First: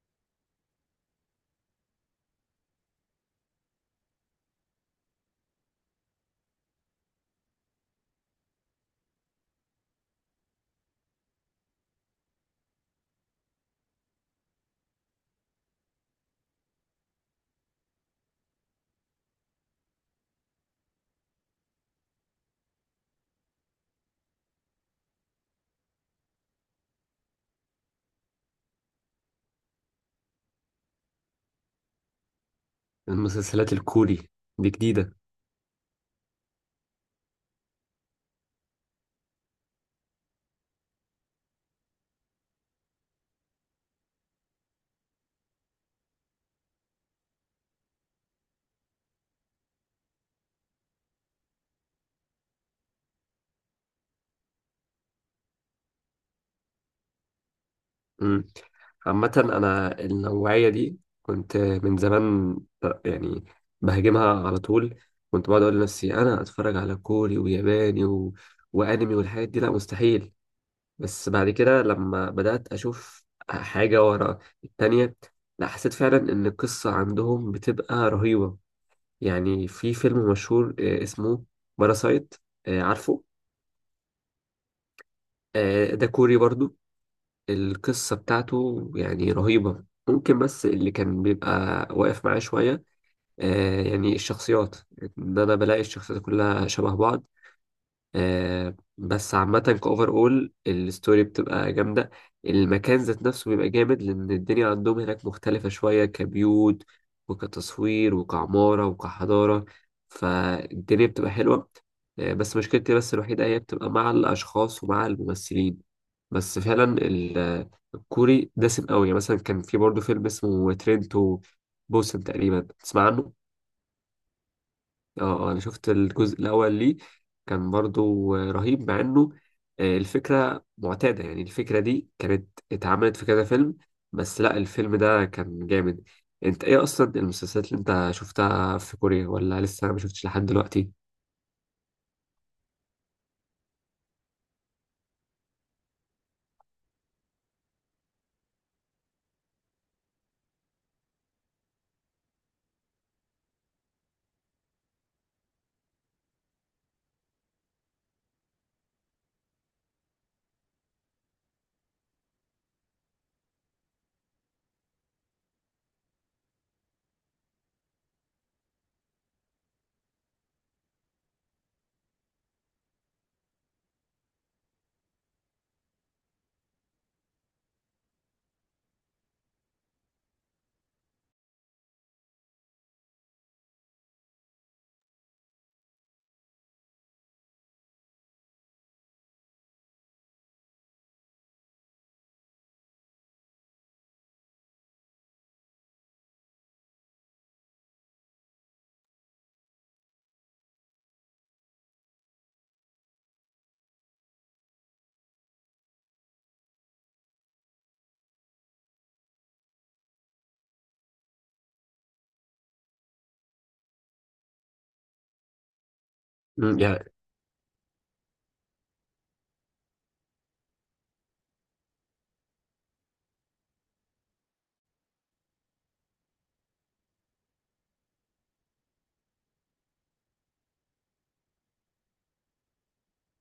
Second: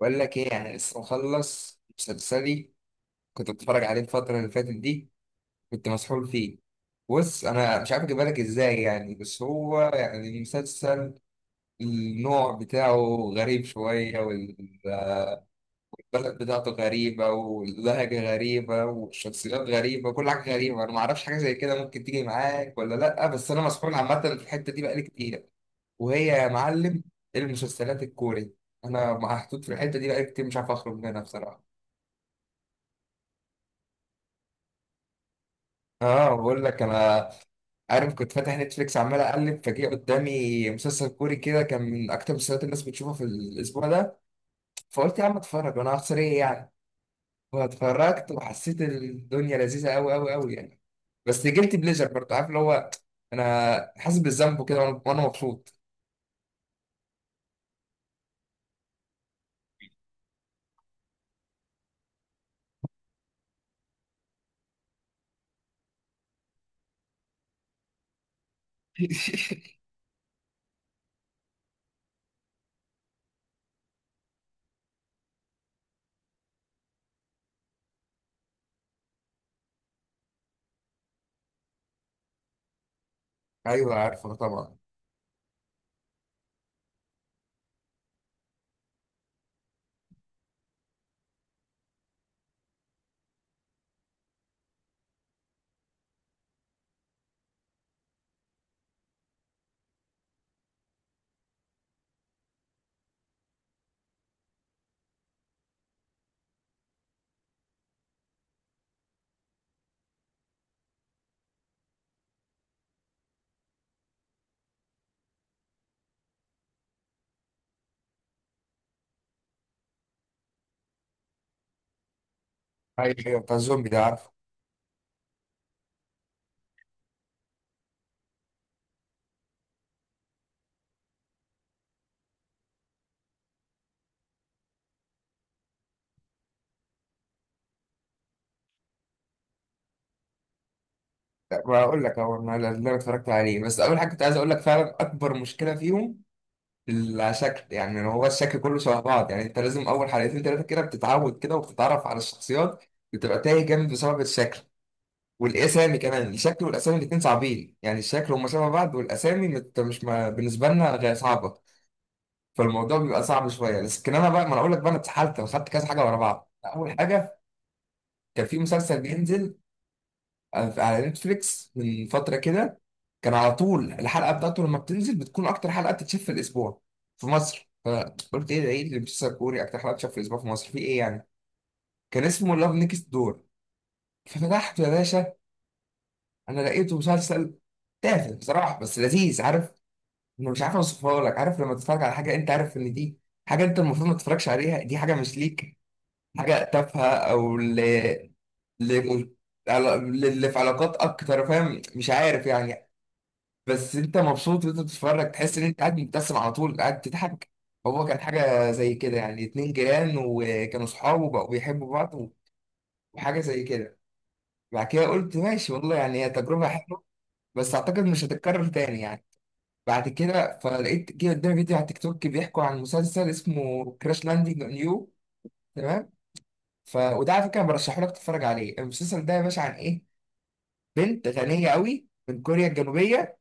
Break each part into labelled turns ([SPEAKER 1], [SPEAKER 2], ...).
[SPEAKER 1] بقول لك ايه؟ يعني لسه مخلص مسلسلي، كنت بتفرج عليه الفترة اللي فاتت دي، كنت مسحول فيه. بص انا مش عارف اجيبها لك ازاي، يعني بس هو يعني مسلسل، النوع بتاعه غريب شوية، والبلد بتاعته غريبة، واللهجة غريبة، والشخصيات غريبة، كل حاجة غريبة، انا ما اعرفش حاجة زي كده ممكن تيجي معاك ولا لا، بس انا مسحول عامة في الحتة دي بقالي كتير. وهي يا معلم المسلسلات الكوري، انا محطوط في الحتة دي بقالي كتير مش عارف اخرج منها بصراحة.
[SPEAKER 2] المسلسلات الكوري دي جديدة.
[SPEAKER 1] اه، بقول لك انا عارف، كنت فاتح نتفليكس عمال اقلب، فجأة قدامي مسلسل كوري كده كان من اكتر المسلسلات الناس بتشوفها في الاسبوع ده، فقلت يا عم اتفرج، وانا هخسر ايه يعني؟ واتفرجت وحسيت الدنيا لذيذه قوي قوي قوي يعني، بس جلت بليجر برضه، عارف اللي هو انا حاسس بالذنب كده وأنا مبسوط.
[SPEAKER 2] مم. عامة أنا النوعية دي كنت من زمان يعني بهاجمها على طول. كنت بقعد أقول لنفسي أنا أتفرج على كوري وياباني وأنمي والحاجات دي؟ لا مستحيل. بس بعد كده لما بدأت أشوف حاجة ورا التانية، لا حسيت فعلا إن القصة عندهم بتبقى رهيبة. يعني في فيلم مشهور اسمه باراسايت، عارفه؟
[SPEAKER 1] ايوه عارفه طبعا.
[SPEAKER 2] آه، ده كوري برضو. القصة بتاعته يعني رهيبة، ممكن بس اللي كان بيبقى واقف معاه شوية آه يعني الشخصيات، إن أنا بلاقي الشخصيات كلها شبه بعض. آه بس عامة كأوفر أول الستوري بتبقى جامدة. المكان ذات نفسه بيبقى جامد، لأن الدنيا عندهم هناك مختلفة شوية كبيوت وكتصوير وكعمارة وكحضارة. فالدنيا بتبقى حلوة. آه بس مشكلتي بس الوحيدة هي بتبقى مع الأشخاص ومع الممثلين. بس فعلا الكوري دسم قوي. يعني مثلا كان في برضه فيلم اسمه ترينتو بوسن، تقريبا تسمع
[SPEAKER 1] ايوه
[SPEAKER 2] عنه؟
[SPEAKER 1] ايوه بتاع الزومبي ده، عارفه.
[SPEAKER 2] اه، انا شفت الجزء الاول ليه. كان برضو رهيب، مع انه الفكره معتاده. يعني الفكره دي كانت اتعملت في كذا فيلم، بس لا الفيلم ده كان جامد. انت ايه اصلا المسلسلات اللي انت شفتها في كوريا، ولا لسه ما شفتش لحد دلوقتي؟
[SPEAKER 1] لا، بقول لك هو انا اللي انا اتفرجت عليه، بس اول حاجه كنت عايز اقول لك فعلا اكبر مشكله فيهم لا شكل، يعني هو الشكل كله شبه بعض، يعني انت لازم اول حلقتين ثلاثه كده بتتعود كده وبتتعرف على الشخصيات، بتبقى تايه جامد بسبب الشكل والاسامي كمان، الشكل والاسامي الاثنين صعبين، يعني الشكل هم شبه بعض والاسامي مش ما بالنسبه لنا غير صعبه، فالموضوع بيبقى صعب شويه. لكن انا بقى، ما انا اقول لك بقى انا اتسحلت وخدت كذا حاجه ورا بعض. اول حاجه كان في مسلسل بينزل على نتفليكس من فترة كده، كان على طول الحلقة بتاعته لما بتنزل بتكون أكتر حلقة بتتشاف في الأسبوع في مصر، فقلت إيه ده؟ إيه اللي مسلسل كوري أكتر حلقة بتتشاف في الأسبوع في مصر في إيه يعني؟ كان اسمه لاف نيكست دور. ففتحته يا باشا، أنا لقيته مسلسل تافه بصراحة بس لذيذ، عارف؟ أنا مش عارف أوصفها لك، عارف لما تتفرج على حاجة أنت عارف إن دي حاجة أنت المفروض ما تتفرجش عليها، دي حاجة مش ليك، حاجة تافهة، أو ل... ل... على- للي في علاقات اكتر، فاهم؟ مش عارف يعني، بس انت مبسوط وانت بتتفرج، تحس ان انت قاعد مبتسم على طول، قاعد تضحك. هو كان حاجه زي كده يعني، اتنين جيران وكانوا صحاب وبقوا بيحبوا بعض، وحاجه زي كده. بعد كده قلت ماشي والله، يعني هي تجربه حلوه
[SPEAKER 2] يعني
[SPEAKER 1] بس اعتقد مش هتتكرر تاني يعني. بعد كده فلقيت جه قدامي فيديو على تيك توك بيحكوا عن مسلسل اسمه كراش لاندنج اون يو، تمام؟ وده على فكره برشحه لك تتفرج عليه. المسلسل ده يا باشا عن ايه؟ بنت غنيه قوي من كوريا الجنوبيه،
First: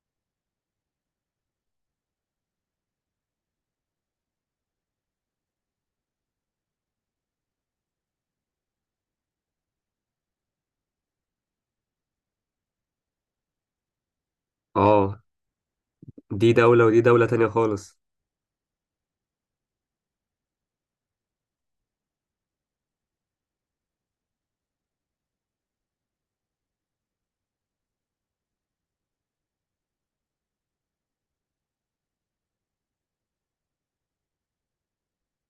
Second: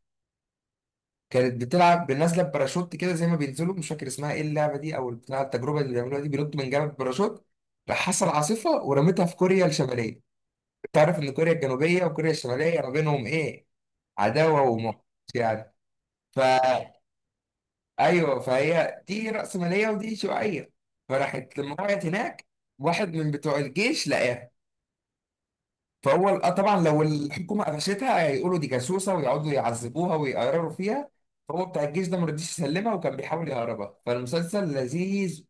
[SPEAKER 1] كانت بتلعب بالناس لاب باراشوت كده زي ما بينزلوا، مش فاكر اسمها ايه اللعبه دي او بتاع التجربه اللي بيعملوها دي، بينطوا من جبل باراشوت. راح حصل عاصفه ورمتها في كوريا الشماليه. تعرف ان كوريا الجنوبيه وكوريا الشماليه ما بينهم ايه؟ عداوه وموت
[SPEAKER 2] اه،
[SPEAKER 1] يعني.
[SPEAKER 2] دي
[SPEAKER 1] فا
[SPEAKER 2] دولة ودي دولة تانية خالص.
[SPEAKER 1] ايوه، فهي دي راسماليه ودي شيوعيه. فراحت لما وقعت هناك، واحد من بتوع الجيش لقاها، فهو آه طبعا لو الحكومه قفشتها هيقولوا دي جاسوسه ويقعدوا يعذبوها ويقرروا فيها، فهو بتاع الجيش ده ما رضيش يسلمها وكان بيحاول يهربها. فالمسلسل لذيذ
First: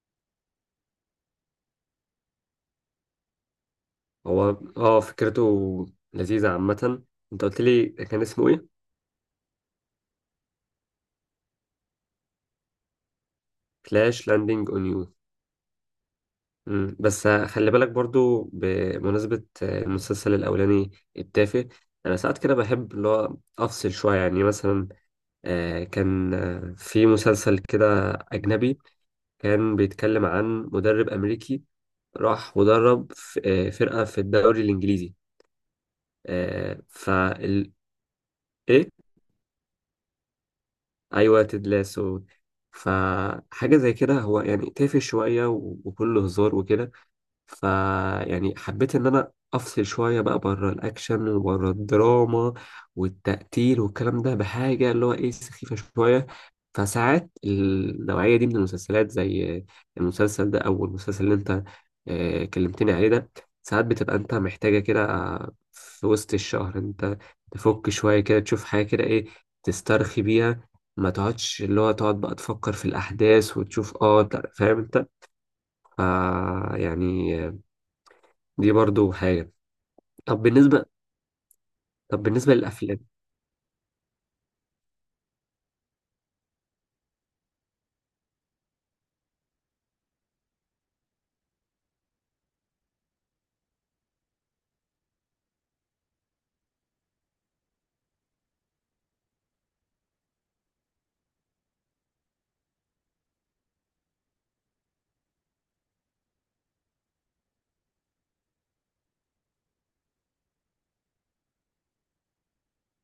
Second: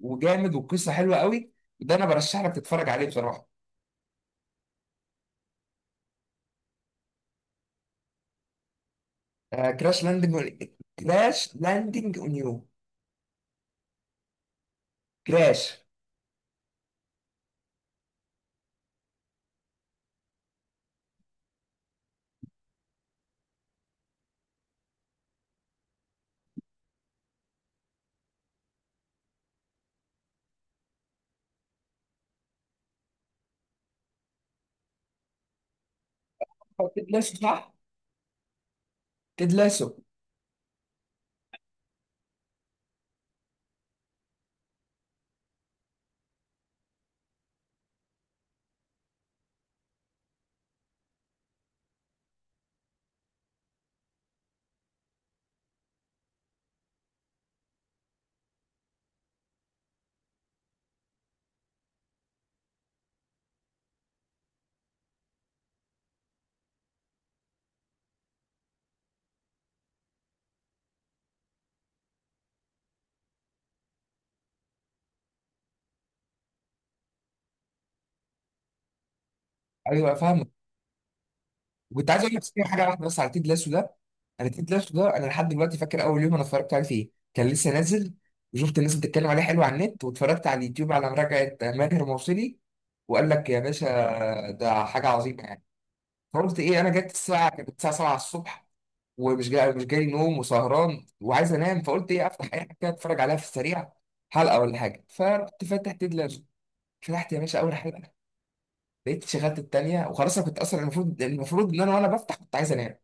[SPEAKER 1] وجامد والقصه حلوه قوي، ده انا برشح لك تتفرج عليه بصراحه.
[SPEAKER 2] هو اه فكرته لذيذة عامة. انت قلت لي كان اسمه ايه؟
[SPEAKER 1] آه كراش لاندنج، كراش لاندنج اون يو،
[SPEAKER 2] كلاش لاندنج اون يو.
[SPEAKER 1] كراش.
[SPEAKER 2] بس خلي بالك برضو بمناسبة المسلسل الأولاني التافه، أنا ساعات كده بحب اللي هو أفصل شوية. يعني مثلا كان في مسلسل كده أجنبي، كان بيتكلم عن مدرب أمريكي راح ودرب فرقة في الدوري الإنجليزي.
[SPEAKER 1] تدلسه، صح؟
[SPEAKER 2] فال إيه؟
[SPEAKER 1] تدلسه.
[SPEAKER 2] أيوة، تيد لاسو. فحاجة زي كده، هو يعني تافه شوية وكله هزار وكده. ف يعني حبيت ان انا افصل شويه بقى بره الاكشن وبره الدراما والتقتيل والكلام ده بحاجه اللي هو ايه، سخيفه شويه. فساعات النوعيه دي من المسلسلات زي المسلسل ده او المسلسل اللي انت كلمتني عليه ده، ساعات بتبقى انت محتاجه كده في وسط الشهر. انت تفك شويه كده، تشوف حاجه كده ايه، تسترخي بيها. ما تقعدش اللي هو تقعد بقى تفكر في الاحداث وتشوف، اه لا، فاهم انت. آه يعني دي برضو حاجة.
[SPEAKER 1] ايوه
[SPEAKER 2] طب
[SPEAKER 1] فاهمك.
[SPEAKER 2] بالنسبة،
[SPEAKER 1] وكنت
[SPEAKER 2] طب
[SPEAKER 1] عايز اقول لك
[SPEAKER 2] بالنسبة
[SPEAKER 1] صحيح حاجه
[SPEAKER 2] للأفلام.
[SPEAKER 1] واحده بس على تيد لاسو ده. انا تيد لاسو ده انا لحد دلوقتي فاكر اول يوم انا اتفرجت عليه فيه، كان لسه نازل، وشفت الناس بتتكلم عليه حلو على النت، واتفرجت على اليوتيوب على مراجعه ماهر موصلي، وقال لك يا باشا ده حاجه عظيمه يعني. فقلت ايه، انا جت الساعه، كانت الساعه 7 الصبح، ومش جاي مش جاي نوم، وسهران وعايز انام، فقلت ايه، افتح اي حاجه كده اتفرج عليها في السريع، حلقه ولا حاجه. فرحت فاتح تيد لاسو، فتحت يا باشا اول حلقه، لقيت شغلت التانيه وخلاص. انا كنت اصلا المفروض ان انا وانا بفتح كنت عايز انام،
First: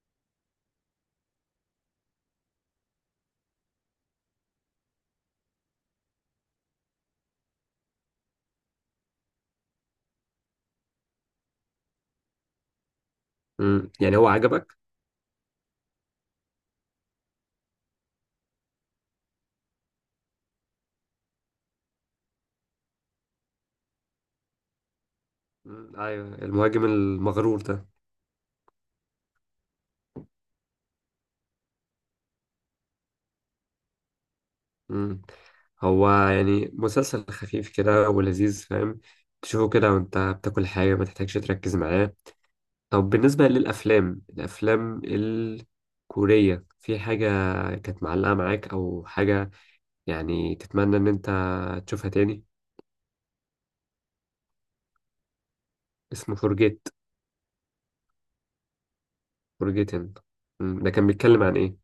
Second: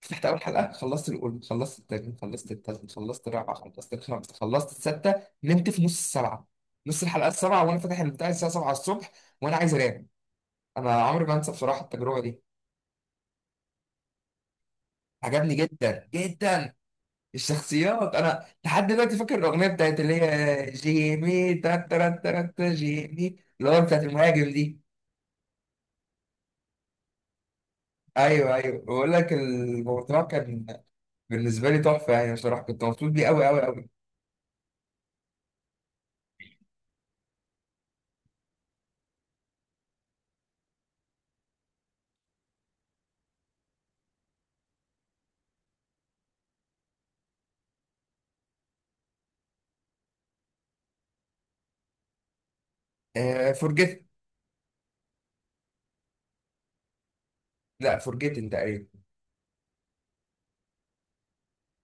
[SPEAKER 1] فتحت اول حلقه، خلصت الاولى، خلصت التانية، خلصت التالتة، خلصت الرابعه، خلصت الخامسه، خلصت السادسه، نمت في نص السبعه، نص الحلقه السبعه، وانا فاتح البتاع الساعه 7 الصبح وانا عايز انام. انا عمري ما انسى بصراحه التجربه دي.
[SPEAKER 2] يعني هو عجبك؟
[SPEAKER 1] عجبني جدا جدا. الشخصيات، انا لحد دلوقتي فاكر الاغنيه بتاعت اللي هي جيمي تا تا تا تا جيمي، اللي هو بتاعت المهاجم دي.
[SPEAKER 2] أيوة، المهاجم المغرور ده.
[SPEAKER 1] ايوه ايوه، بقول لك الموضوع كان بالنسبه لي تحفه يعني، بصراحه كنت مبسوط بيه قوي قوي قوي.
[SPEAKER 2] مم. هو يعني مسلسل خفيف كده ولذيذ، فاهم؟ تشوفه كده وانت بتاكل حاجة، ما تحتاجش تركز معاه. طب بالنسبة للأفلام، الأفلام الكورية، في حاجة كانت معلقة معاك أو حاجة، يعني تتمنى إن أنت تشوفها تاني؟
[SPEAKER 1] آه فورجيت،
[SPEAKER 2] اسمه فورجيت؟
[SPEAKER 1] لا فورجيتن تقريبا.
[SPEAKER 2] فورجيتن، ده كان بيتكلم عن إيه؟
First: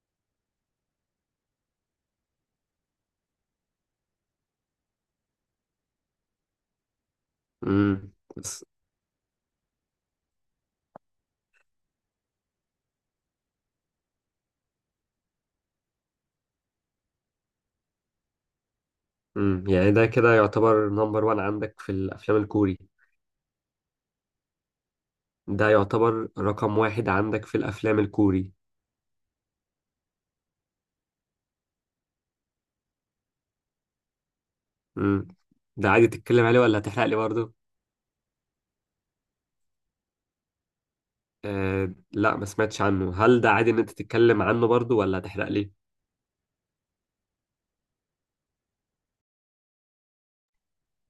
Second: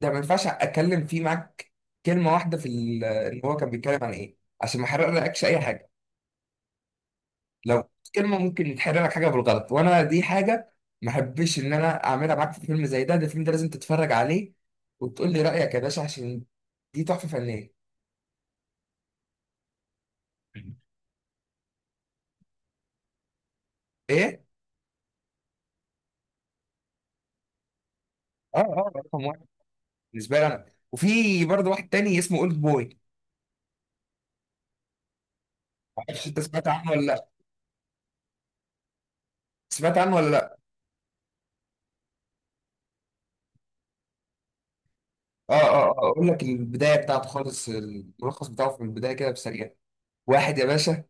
[SPEAKER 1] ده ما ينفعش اتكلم فيه معاك كلمه واحده في ان هو كان بيتكلم عن ايه، عشان ما احرقلكش اي حاجه. لو
[SPEAKER 2] مم.
[SPEAKER 1] كلمه ممكن يتحرق لك حاجه بالغلط، وانا دي حاجه ما احبش ان انا اعملها معاك في فيلم زي ده. ده الفيلم ده لازم تتفرج عليه وتقول لي رايك يا باشا، عشان دي تحفه فنيه.
[SPEAKER 2] يعني ده كده يعتبر نمبر وان عندك في الافلام الكوري؟
[SPEAKER 1] ايه.
[SPEAKER 2] ده يعتبر رقم واحد عندك في الافلام الكوري؟
[SPEAKER 1] اه اه، رقم واحد بالنسبه لي انا. وفي برضه واحد تاني اسمه اولد بوي.
[SPEAKER 2] امم، ده
[SPEAKER 1] ما
[SPEAKER 2] عادي
[SPEAKER 1] اعرفش انت
[SPEAKER 2] تتكلم عليه،
[SPEAKER 1] سمعت
[SPEAKER 2] ولا
[SPEAKER 1] عنه ولا
[SPEAKER 2] هتحرق لي
[SPEAKER 1] لا،
[SPEAKER 2] برضه؟
[SPEAKER 1] سمعت عنه ولا لا؟
[SPEAKER 2] آه لا، ما سمعتش عنه. هل ده عادي ان انت تتكلم عنه برضه ولا هتحرق
[SPEAKER 1] اه اه،
[SPEAKER 2] لي؟
[SPEAKER 1] اقول لك البدايه بتاعته خالص، الملخص بتاعه في البدايه كده بسريع. واحد يا باشا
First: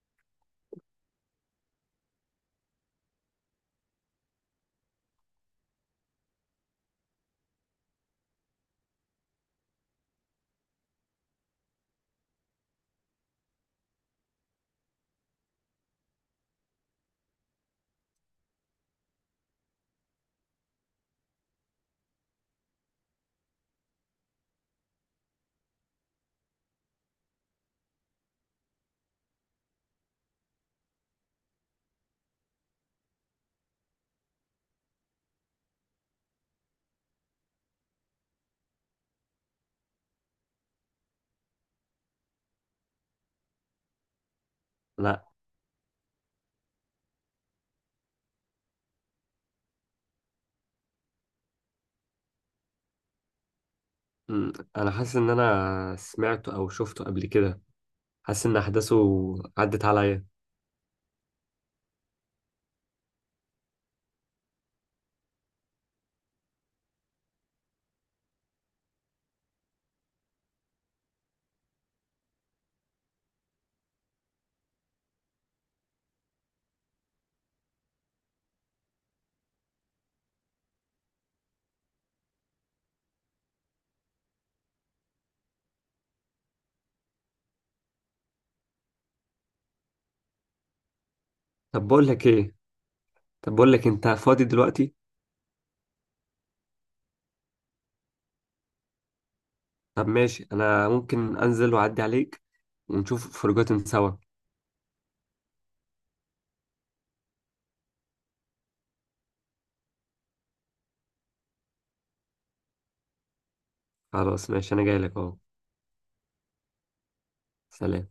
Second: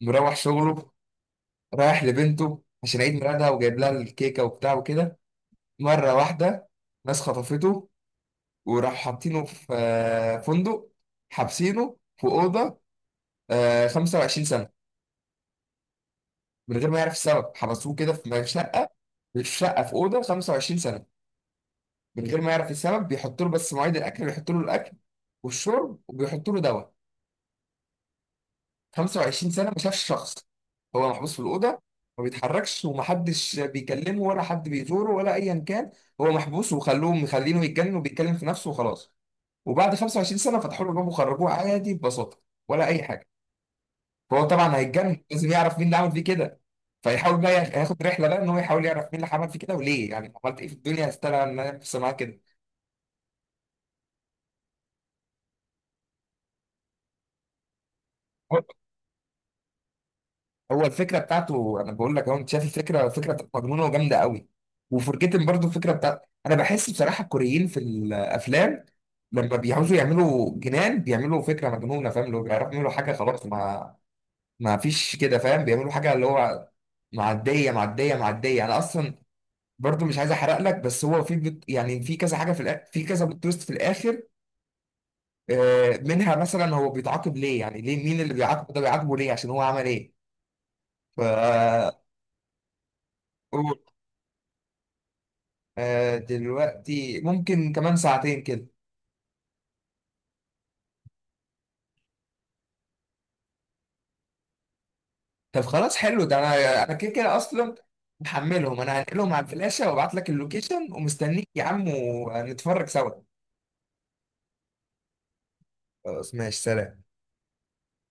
[SPEAKER 1] مروح شغله، رايح لبنته عشان عيد ميلادها وجايب لها الكيكة وبتاع وكده، مرة واحدة ناس خطفته، وراح حاطينه في فندق، حابسينه في أوضة 25 سنة، من غير ما يعرف السبب. حبسوه كده في شقة في أوضة 25 سنة من غير ما يعرف السبب. بيحط له بس مواعيد الأكل، بيحط له الأكل والشرب وبيحط له دواء. 25 سنة ما شافش شخص، هو محبوس في الأوضة ما بيتحركش، ومحدش بيكلمه ولا حد بيزوره ولا أيا كان، هو محبوس وخلوه مخلينه يتجنن وبيتكلم في نفسه وخلاص. وبعد 25 سنة فتحوا له الباب وخرجوه عادي ببساطة ولا أي حاجة. فهو طبعا هيتجنن،
[SPEAKER 2] لا.
[SPEAKER 1] لازم يعرف مين اللي عمل فيه كده، فيحاول بقى ياخد رحلة بقى إن هو يحاول يعرف مين اللي عمل فيه كده وليه، يعني عملت إيه في الدنيا استاهل إن أنا أحبس معاه كده؟
[SPEAKER 2] امم، انا حاسس ان انا سمعته او شفته قبل كده، حاسس ان احداثه عدت عليا.
[SPEAKER 1] هو الفكره بتاعته، انا بقول لك اهو، انت شايف الفكره فكره مجنونه وجامده قوي. وفرجيتن برضو الفكره بتاعت، انا بحس بصراحه الكوريين في الافلام لما بيعوزوا يعملوا جنان بيعملوا فكره مجنونه، فاهم؟ لو بيعرفوا يعملوا حاجه خلاص ما فيش كده، فاهم؟ بيعملوا حاجه اللي هو معديه معديه معديه. انا اصلا برضو مش عايز احرق لك، بس هو في يعني في كذا حاجه في في كذا بلوت تويست في الاخر، منها مثلا هو بيتعاقب ليه، يعني ليه؟ مين اللي بيعاقبه ده؟ بيعاقبه ليه؟ عشان هو عمل ايه؟
[SPEAKER 2] طب بقول لك ايه، طب بقول لك
[SPEAKER 1] ف
[SPEAKER 2] انت فاضي دلوقتي؟
[SPEAKER 1] آه دلوقتي ممكن كمان ساعتين كده.
[SPEAKER 2] طب ماشي، انا ممكن انزل واعدي عليك ونشوف فرجات سوا.
[SPEAKER 1] طب خلاص حلو، ده انا انا كده كده اصلا محملهم، انا هنقلهم على الفلاشة وابعت لك اللوكيشن ومستنيك يا عم ونتفرج سوا.
[SPEAKER 2] خلاص ماشي، انا جاي لك اهو.
[SPEAKER 1] خلاص ماشي، سلام.
[SPEAKER 2] سلام.